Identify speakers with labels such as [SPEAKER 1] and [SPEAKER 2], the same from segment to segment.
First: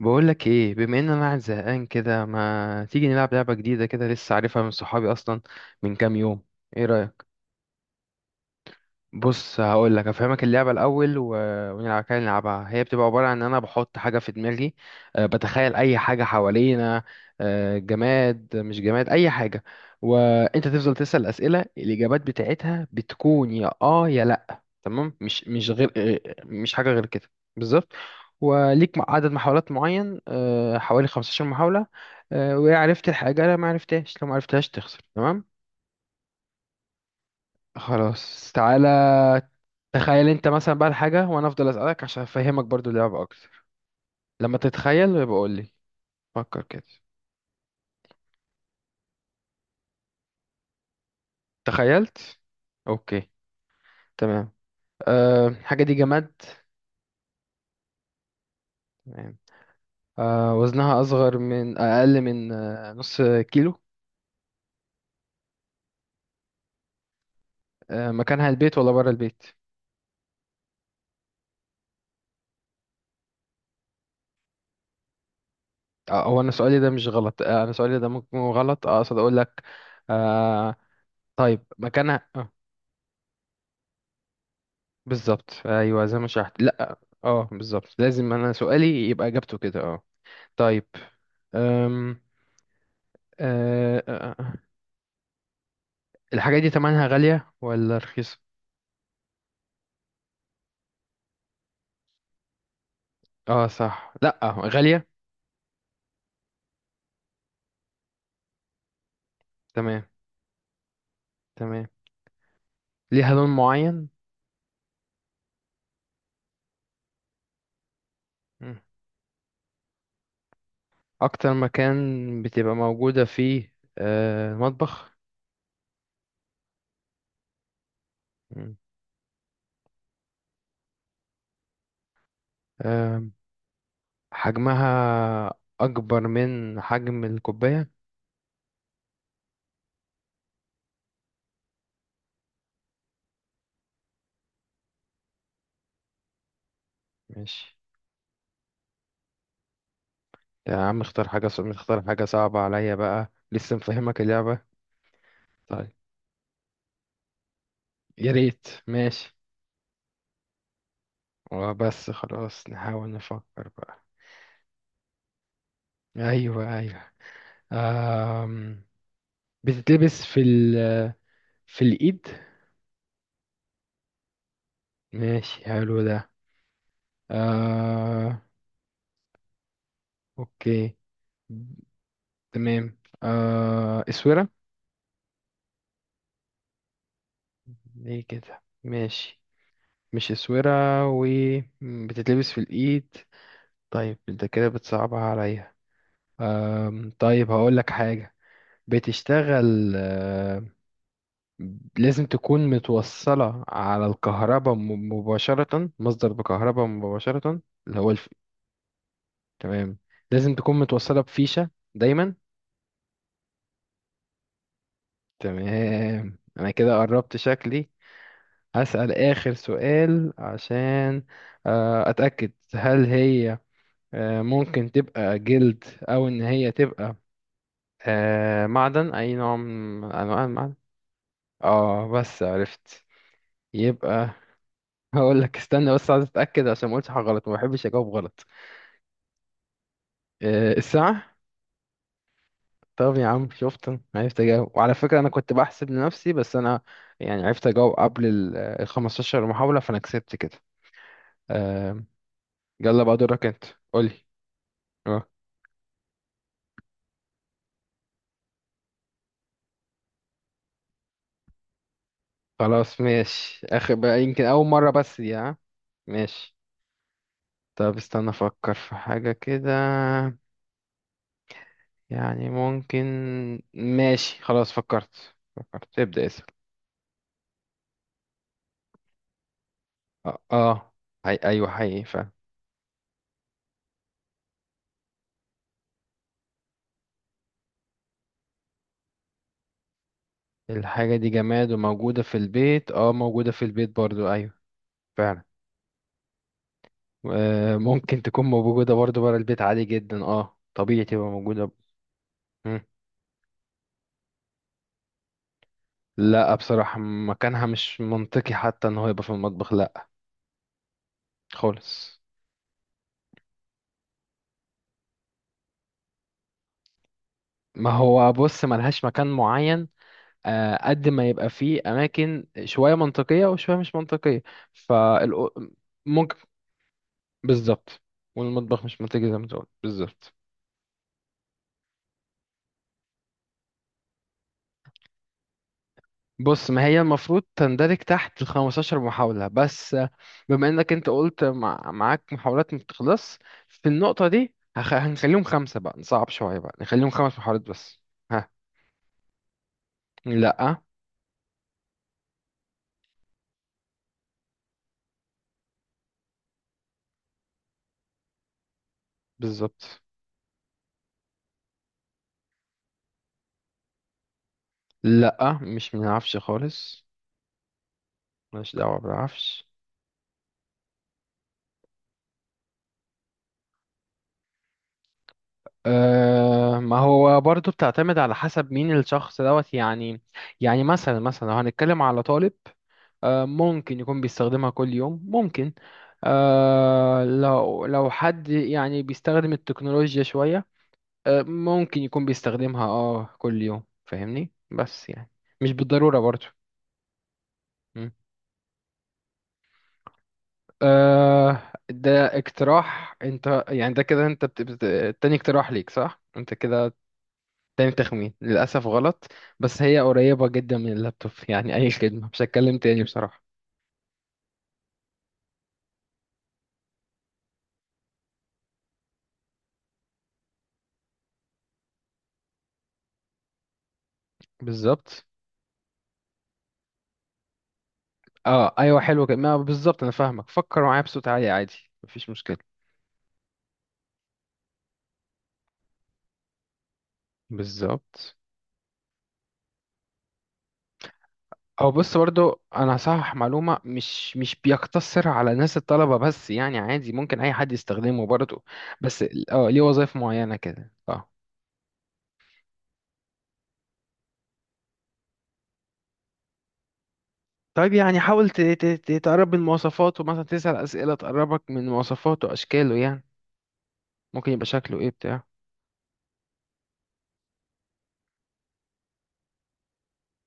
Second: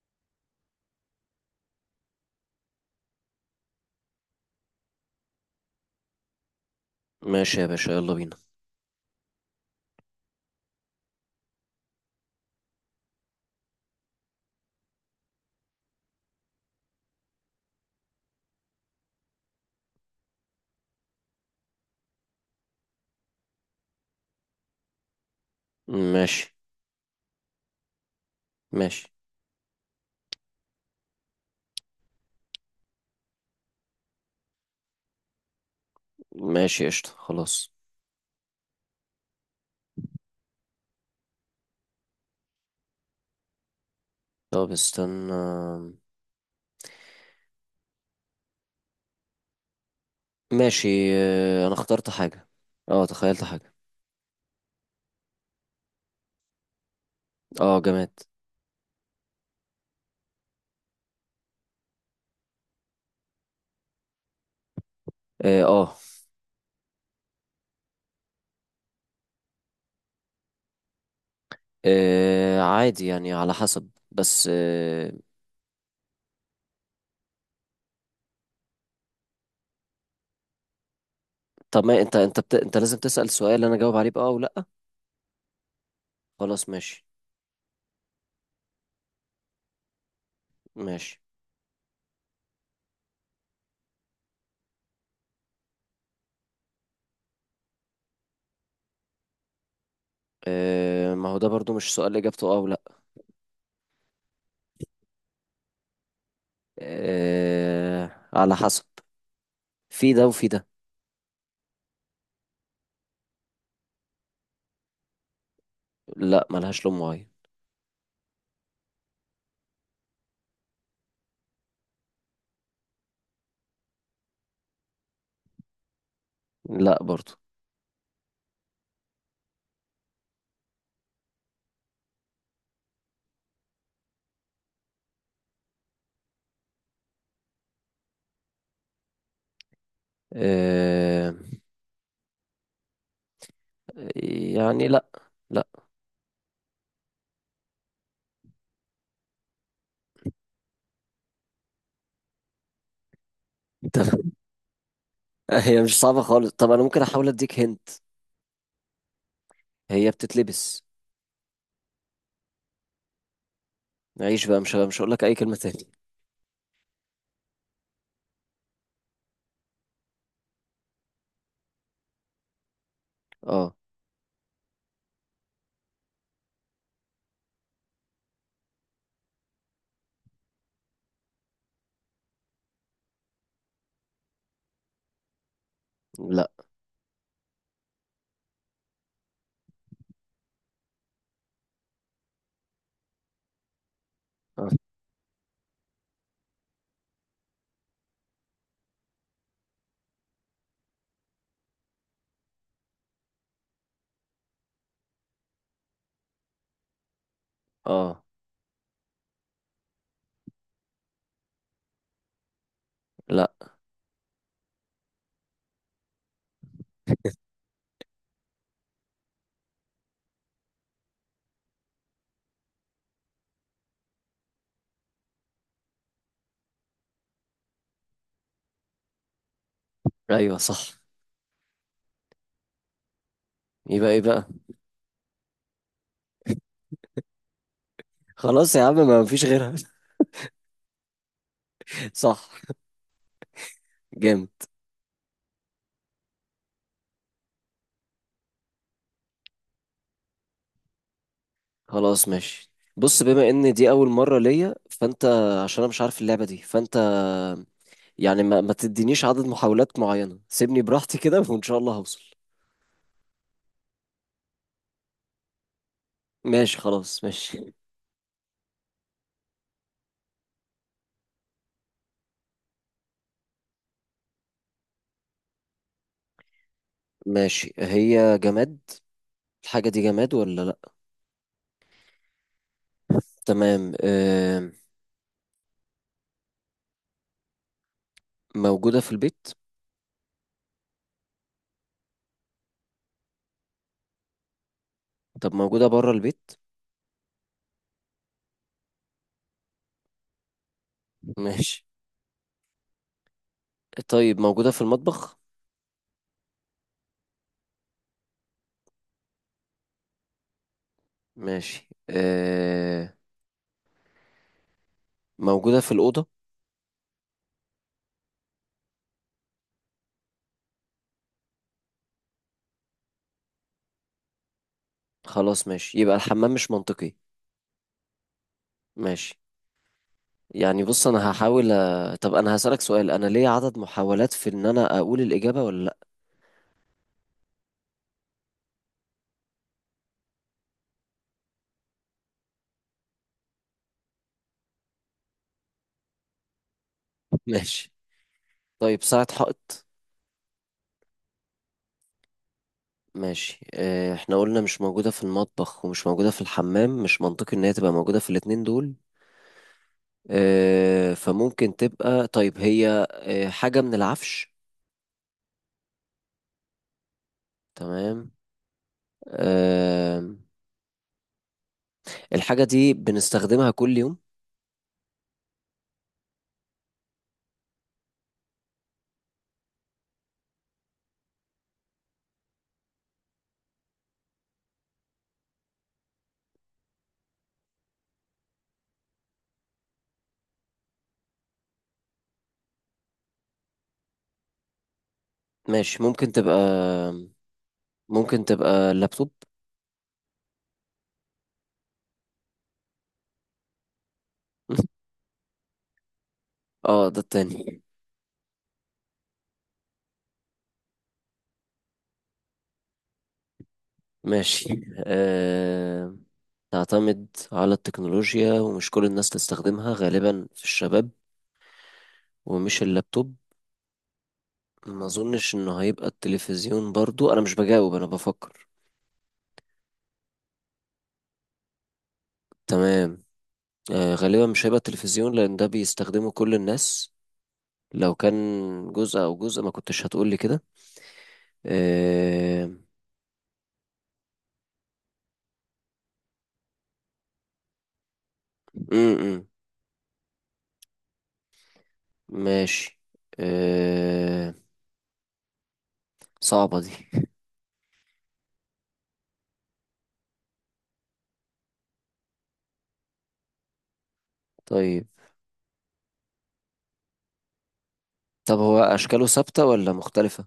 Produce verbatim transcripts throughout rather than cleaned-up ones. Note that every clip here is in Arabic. [SPEAKER 1] بقولك ايه؟ بما ان انا قاعد زهقان كده، ما تيجي نلعب لعبة جديدة كده؟ لسه عارفها من صحابي اصلا من كام يوم. ايه رأيك؟
[SPEAKER 2] ماشي يا باشا، يلا بينا.
[SPEAKER 1] بص هقول لك افهمك اللعبه الاول و... ونلعب كده. نلعبها هي بتبقى عباره عن ان انا بحط حاجه في دماغي. أه بتخيل اي حاجه حوالينا. أه جماد مش جماد اي حاجه. وانت تفضل تسال اسئله، الاجابات بتاعتها بتكون يا اه يا لا. تمام؟ مش مش غير آه،
[SPEAKER 2] ماشي.
[SPEAKER 1] مش حاجه غير كده. بالظبط. وليك
[SPEAKER 2] ماشي.
[SPEAKER 1] عدد محاولات معين، أه حوالي خمسة عشر محاوله. أه وعرفت الحاجه، لا ما عرفتهاش، لو ما عرفتهاش تخسر. تمام؟
[SPEAKER 2] ماشي. قشطة خلاص.
[SPEAKER 1] خلاص تعالى. تخيل انت مثلا بقى الحاجة، وانا افضل اسألك عشان افهمك برضو اللعبة اكتر. لما
[SPEAKER 2] طب
[SPEAKER 1] تتخيل
[SPEAKER 2] استنى.
[SPEAKER 1] يبقى قول لي. فكر كده.
[SPEAKER 2] ماشي. آه، انا اخترت
[SPEAKER 1] تخيلت؟
[SPEAKER 2] حاجة. اه،
[SPEAKER 1] اوكي.
[SPEAKER 2] تخيلت حاجة.
[SPEAKER 1] تمام. أه الحاجة دي جماد؟
[SPEAKER 2] اه، جماد.
[SPEAKER 1] تمام. أه وزنها اصغر من، اقل من أه نص كيلو؟
[SPEAKER 2] اه، آه.
[SPEAKER 1] أه مكانها البيت ولا بره البيت؟
[SPEAKER 2] آه، عادي يعني على حسب بس آه،
[SPEAKER 1] آه، هو انا سؤالي ده مش غلط، آه، انا سؤالي ده ممكن يكون غلط، آه، اقصد اقول لك. آه. طيب
[SPEAKER 2] طب ما انت
[SPEAKER 1] مكانها
[SPEAKER 2] انت
[SPEAKER 1] آه.
[SPEAKER 2] بت... انت لازم تسأل سؤال انا اجاوب عليه بأه او لا.
[SPEAKER 1] بالظبط، ايوه زي ما شرحت.
[SPEAKER 2] خلاص
[SPEAKER 1] لا
[SPEAKER 2] ماشي.
[SPEAKER 1] اه، بالظبط لازم انا سؤالي يبقى اجابته كده اه. طيب.
[SPEAKER 2] ماشي.
[SPEAKER 1] أم... أه آه، آه. الحاجة دي تمنها غالية ولا رخيصة؟
[SPEAKER 2] آه، ما هو ده برضو مش سؤال اجابته اه او لا.
[SPEAKER 1] اه صح، لأ غالية.
[SPEAKER 2] آه، على حسب.
[SPEAKER 1] تمام.
[SPEAKER 2] في ده وفي ده.
[SPEAKER 1] تمام. ليها لون معين؟
[SPEAKER 2] لا، ملهاش لون معين.
[SPEAKER 1] مم. أكتر مكان بتبقى موجودة فيه أه المطبخ؟
[SPEAKER 2] لا برضو.
[SPEAKER 1] مم. أه. حجمها أكبر من حجم الكوباية؟
[SPEAKER 2] آه، يعني لا. لا.
[SPEAKER 1] ماشي. يا عم اختار حاجة صعبة، اختار حاجة صعبة عليا بقى، لسه مفهمك
[SPEAKER 2] طب،
[SPEAKER 1] اللعبة.
[SPEAKER 2] هي
[SPEAKER 1] طيب،
[SPEAKER 2] مش صعبة خالص. طب أنا ممكن أحاول أديك هنت.
[SPEAKER 1] يا ريت، ماشي.
[SPEAKER 2] هي بتتلبس.
[SPEAKER 1] وبس خلاص نحاول نفكر بقى.
[SPEAKER 2] عيش بقى، مش مش هقول لك أي كلمة تاني.
[SPEAKER 1] أيوه أيوه. أم... بتتلبس في ال في الإيد.
[SPEAKER 2] اه.
[SPEAKER 1] ماشي حلو ده. آه. أوكي. تمام، آه اسورة؟
[SPEAKER 2] لا.
[SPEAKER 1] ليه كده؟ ماشي مش اسورة. و م، بتتلبس في الإيد. طيب انت كده
[SPEAKER 2] اه.
[SPEAKER 1] بتصعبها عليا. آه طيب هقول لك حاجة. بتشتغل آه، لازم تكون متوصلة على الكهرباء م- مباشرة، مصدر بكهرباء مباشرة، اللي هو
[SPEAKER 2] آه.
[SPEAKER 1] الف... تمام، لازم تكون متوصلة بفيشة دايما؟
[SPEAKER 2] لا.
[SPEAKER 1] تمام انا كده قربت شكلي. هسأل آخر سؤال عشان آه، أتأكد. هل هي آه، ممكن تبقى جلد او ان هي تبقى آه، معدن، اي نوع من انواع
[SPEAKER 2] أيوه
[SPEAKER 1] المعدن؟
[SPEAKER 2] صح.
[SPEAKER 1] اه بس عرفت.
[SPEAKER 2] يبقى إيه
[SPEAKER 1] يبقى
[SPEAKER 2] بقى؟
[SPEAKER 1] هقول لك. استنى بس، عايز اتاكد عشان ما اقولش حاجه غلط، ما بحبش اجاوب غلط.
[SPEAKER 2] خلاص يا عم، ما فيش غيرها.
[SPEAKER 1] آه، الساعه.
[SPEAKER 2] صح.
[SPEAKER 1] طب يا عم شفت، أنا عرفت
[SPEAKER 2] جامد.
[SPEAKER 1] اجاوب. وعلى فكره انا كنت بحسب لنفسي، بس انا يعني عرفت اجاوب قبل ال ال خمستاشر محاوله، فانا كسبت كده. آه.
[SPEAKER 2] خلاص ماشي.
[SPEAKER 1] يلا بقى
[SPEAKER 2] بص،
[SPEAKER 1] دورك
[SPEAKER 2] بما
[SPEAKER 1] انت.
[SPEAKER 2] إن دي أول
[SPEAKER 1] قولي.
[SPEAKER 2] مرة ليا فأنت...
[SPEAKER 1] اه.
[SPEAKER 2] عشان أنا مش عارف اللعبة دي فأنت... يعني ما, ما تدينيش عدد محاولات معينة، سيبني براحتي كده وإن شاء الله هوصل.
[SPEAKER 1] خلاص ماشي، اخر بقى يمكن اول مرة بس دي، ها ماشي.
[SPEAKER 2] ماشي خلاص ماشي.
[SPEAKER 1] طب استنى افكر في حاجة كده. يعني ممكن. ماشي خلاص فكرت فكرت، ابدأ اسأل.
[SPEAKER 2] ماشي، هي جماد؟ الحاجة دي جماد
[SPEAKER 1] اه
[SPEAKER 2] ولا لأ؟
[SPEAKER 1] اه. أي... ايوه حقيقي فعلا.
[SPEAKER 2] تمام، آه. موجودة في البيت؟
[SPEAKER 1] الحاجة دي جماد وموجودة في البيت، اه موجودة في البيت برضو، ايوه فعلا.
[SPEAKER 2] طب موجودة برا البيت؟
[SPEAKER 1] آه ممكن تكون موجودة برضو برا البيت عادي جدا، اه طبيعي تبقى موجودة.
[SPEAKER 2] ماشي.
[SPEAKER 1] مم.
[SPEAKER 2] طيب موجودة في المطبخ؟
[SPEAKER 1] لا بصراحة مكانها مش منطقي حتى ان هو يبقى في المطبخ، لا
[SPEAKER 2] ماشي،
[SPEAKER 1] خالص.
[SPEAKER 2] آه. موجودة في الأوضة؟
[SPEAKER 1] ما هو بص ملهاش مكان معين، آه، قد ما يبقى فيه أماكن شوية منطقية وشوية مش منطقية. فالأ...
[SPEAKER 2] خلاص ماشي، يبقى
[SPEAKER 1] ممكن.
[SPEAKER 2] الحمام مش منطقي.
[SPEAKER 1] بالظبط. والمطبخ مش منطقي
[SPEAKER 2] ماشي.
[SPEAKER 1] زي ما تقول، بالظبط.
[SPEAKER 2] يعني بص، أنا هحاول أ... طب أنا هسألك سؤال. أنا ليا عدد محاولات في إن أنا أقول الإجابة ولا لأ؟
[SPEAKER 1] بص ما هي المفروض تندرج تحت ال خمستاشر محاولة بس آه، بما إنك أنت قلت مع... معاك محاولات ما بتخلص، في النقطة دي هخ... هنخليهم خمسة بقى، نصعب شوية بقى نخليهم خمس محاولات
[SPEAKER 2] ماشي.
[SPEAKER 1] بس. ها؟
[SPEAKER 2] طيب، ساعة حائط؟
[SPEAKER 1] لأ.
[SPEAKER 2] ماشي، آه، احنا قلنا مش موجودة في المطبخ ومش موجودة في الحمام، مش منطقي ان هي تبقى موجودة في الاتنين دول.
[SPEAKER 1] بالظبط.
[SPEAKER 2] آه، فممكن تبقى. طيب هي آه، حاجة من العفش؟
[SPEAKER 1] لأ مش منعرفش خالص.
[SPEAKER 2] تمام.
[SPEAKER 1] ماليش دعوة بالعفش.
[SPEAKER 2] آه، الحاجة دي بنستخدمها كل يوم؟
[SPEAKER 1] أه ما هو برضو بتعتمد على حسب مين الشخص دوت يعني. يعني مثلا مثلا لو هنتكلم على طالب، أه ممكن يكون بيستخدمها كل يوم، ممكن. أه لو لو حد يعني بيستخدم التكنولوجيا شوية، أه ممكن يكون بيستخدمها اه كل يوم، فاهمني؟ بس يعني مش
[SPEAKER 2] ماشي،
[SPEAKER 1] بالضرورة
[SPEAKER 2] ممكن
[SPEAKER 1] برضو.
[SPEAKER 2] تبقى.
[SPEAKER 1] مم.
[SPEAKER 2] ممكن تبقى لابتوب؟
[SPEAKER 1] أه ده اقتراح انت يعني، ده كده انت بت... بت... تاني اقتراح ليك، صح؟ انت كده
[SPEAKER 2] اه، ده التاني.
[SPEAKER 1] تاني تخمين للأسف غلط. بس هي قريبة جدا من اللابتوب يعني، أي خدمة مش هتكلم تاني بصراحة.
[SPEAKER 2] ماشي. آه، تعتمد على التكنولوجيا ومش كل الناس تستخدمها، غالبا في الشباب. ومش اللابتوب. ما
[SPEAKER 1] بالظبط.
[SPEAKER 2] اظنش انه هيبقى التلفزيون برضو، انا مش بجاوب انا بفكر.
[SPEAKER 1] اه أيوة حلوة كده، ما بالظبط أنا فاهمك، فكر معايا بصوت عالي عادي، مفيش مشكلة.
[SPEAKER 2] تمام. آه، غالبا مش هيبقى التلفزيون لان ده بيستخدمه كل الناس. لو كان
[SPEAKER 1] بالظبط.
[SPEAKER 2] جزء او جزء ما كنتش هتقولي كده.
[SPEAKER 1] او بص برضو
[SPEAKER 2] آه...
[SPEAKER 1] انا هصحح معلومه، مش مش بيقتصر على ناس الطلبه بس يعني، عادي ممكن اي حد يستخدمه برضو،
[SPEAKER 2] م
[SPEAKER 1] بس
[SPEAKER 2] -م.
[SPEAKER 1] ال- اه ليه وظائف معينه كده اه.
[SPEAKER 2] ماشي. آه... صعبة دي.
[SPEAKER 1] طيب يعني حاول ت- ت- ت- تقرب من مواصفاته، مثلا تسأل اسئله تقربك من مواصفاته، اشكاله يعني، ممكن يبقى شكله
[SPEAKER 2] طيب.
[SPEAKER 1] ايه بتاع.
[SPEAKER 2] طب هو اشكاله ثابتة ولا مختلفة؟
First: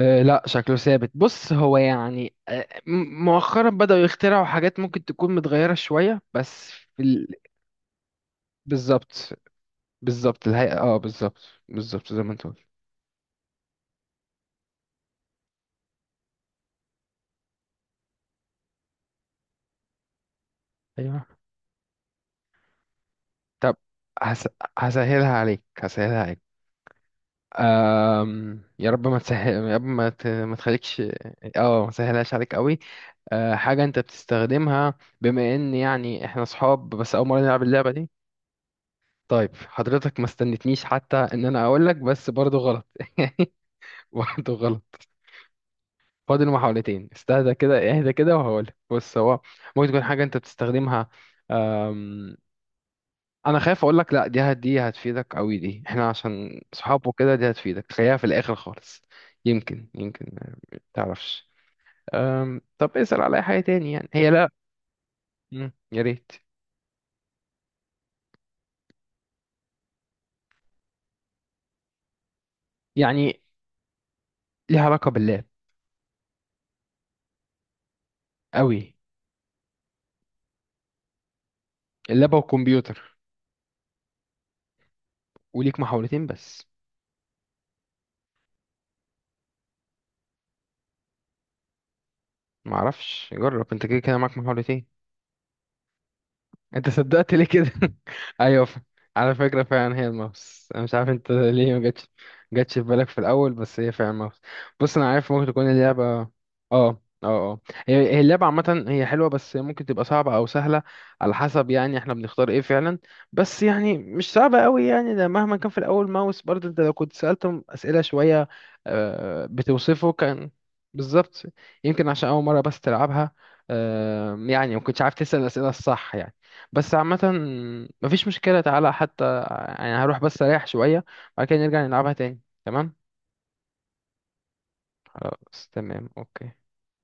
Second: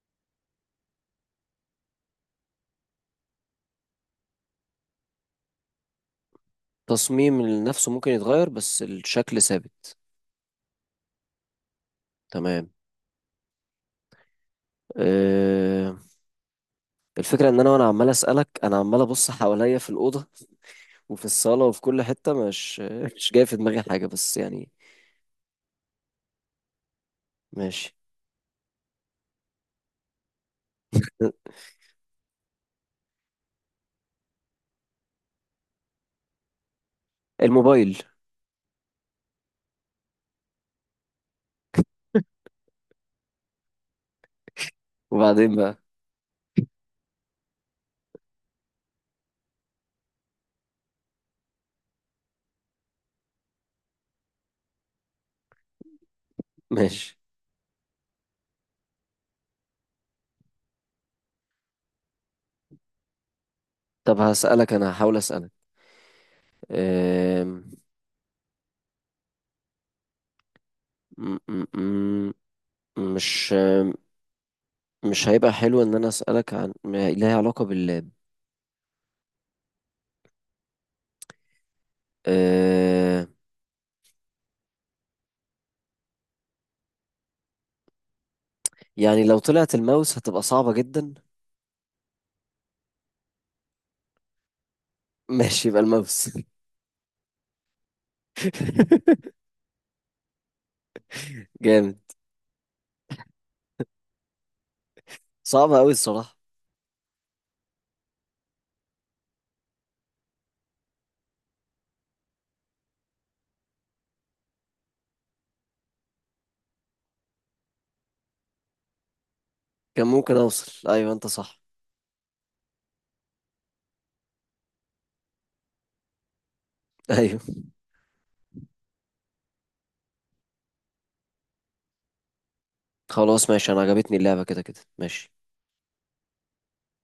[SPEAKER 1] أه لا شكله ثابت. بص هو يعني أه م- مؤخرا بدأوا يخترعوا حاجات ممكن تكون متغيرة شوية، بس في ال...
[SPEAKER 2] تصميم نفسه ممكن يتغير بس
[SPEAKER 1] بالظبط.
[SPEAKER 2] الشكل ثابت.
[SPEAKER 1] بالظبط الهيئة، اه بالظبط. بالظبط زي ما انت قلت.
[SPEAKER 2] تمام. آه... الفكرة ان انا وانا عمال اسألك، انا عمال ابص حواليا في الأوضة وفي
[SPEAKER 1] ايوه.
[SPEAKER 2] الصالة وفي كل حتة، مش مش جاي في
[SPEAKER 1] طب
[SPEAKER 2] دماغي حاجة بس
[SPEAKER 1] هس...
[SPEAKER 2] يعني.
[SPEAKER 1] هسهلها عليك هسهلها عليك
[SPEAKER 2] ماشي.
[SPEAKER 1] أم... يا رب ما تسهل، يا رب ما, ت... ما تخليكش. اه ما سهلهاش عليك قوي. أه حاجة انت بتستخدمها، بما ان يعني احنا صحاب بس اول مرة نلعب اللعبة
[SPEAKER 2] الموبايل.
[SPEAKER 1] دي. طيب حضرتك ما استنتنيش حتى ان انا اقول لك، بس برضو غلط. واحد غلط.
[SPEAKER 2] وبعدين بقى؟
[SPEAKER 1] فاضل محاولتين. استهدى كده، اهدى كده، وهقولك. بص هو ممكن تكون حاجة انت بتستخدمها. أم، انا خايف اقولك، لا دي هت دي هتفيدك قوي، دي احنا عشان صحاب
[SPEAKER 2] ماشي.
[SPEAKER 1] وكده دي هتفيدك، خليها في الاخر خالص. يمكن يمكن ما تعرفش. أم، طب اسأل على اي حاجة تاني يعني،
[SPEAKER 2] طب
[SPEAKER 1] هي لا.
[SPEAKER 2] هسألك، انا هحاول اسألك.
[SPEAKER 1] مم، يا ريت.
[SPEAKER 2] أم، م- م- م-
[SPEAKER 1] يعني
[SPEAKER 2] مش
[SPEAKER 1] ليها علاقة
[SPEAKER 2] مش
[SPEAKER 1] باللاب
[SPEAKER 2] هيبقى حلو ان انا اسالك عن ما لها علاقه باللاب؟
[SPEAKER 1] قوي؟ اللاب والكمبيوتر.
[SPEAKER 2] أه،
[SPEAKER 1] وليك محاولتين بس.
[SPEAKER 2] يعني لو طلعت الماوس هتبقى صعبه جدا.
[SPEAKER 1] معرفش جرب انت، كده كده معاك محاولتين.
[SPEAKER 2] ماشي، يبقى الماوس.
[SPEAKER 1] انت صدقت ليه كده؟ ايوه ف... على فكره فعلا هي الماوس، انا مش عارف انت ليه ما
[SPEAKER 2] جامد.
[SPEAKER 1] جاتش جاتش في بالك في الاول، بس هي فعلا الماوس. بص انا عارف ممكن تكون
[SPEAKER 2] صعبه قوي
[SPEAKER 1] اللعبه اه
[SPEAKER 2] الصراحه.
[SPEAKER 1] اه اه، هي هي اللعبه عامه هي حلوه، بس ممكن تبقى صعبه او سهله على حسب يعني احنا بنختار ايه فعلا. بس يعني مش صعبه قوي يعني، ده مهما كان في الاول ماوس برضه، انت لو كنت سالتهم اسئله شويه آه،
[SPEAKER 2] كان
[SPEAKER 1] بتوصفه
[SPEAKER 2] ممكن
[SPEAKER 1] كان
[SPEAKER 2] اوصل، ايوه انت
[SPEAKER 1] بالظبط.
[SPEAKER 2] صح.
[SPEAKER 1] يمكن عشان اول مره بس تلعبها، آه، يعني ما كنتش عارف تسال الاسئله الصح يعني. بس عامة
[SPEAKER 2] ايوه.
[SPEAKER 1] مفيش مشكلة تعالى، حتى يعني هروح بس أريح شوية بعد كده نرجع نلعبها تاني. تمام؟
[SPEAKER 2] خلاص ماشي، انا عجبتني اللعبه كده كده. ماشي.
[SPEAKER 1] خلاص تمام. أوكي.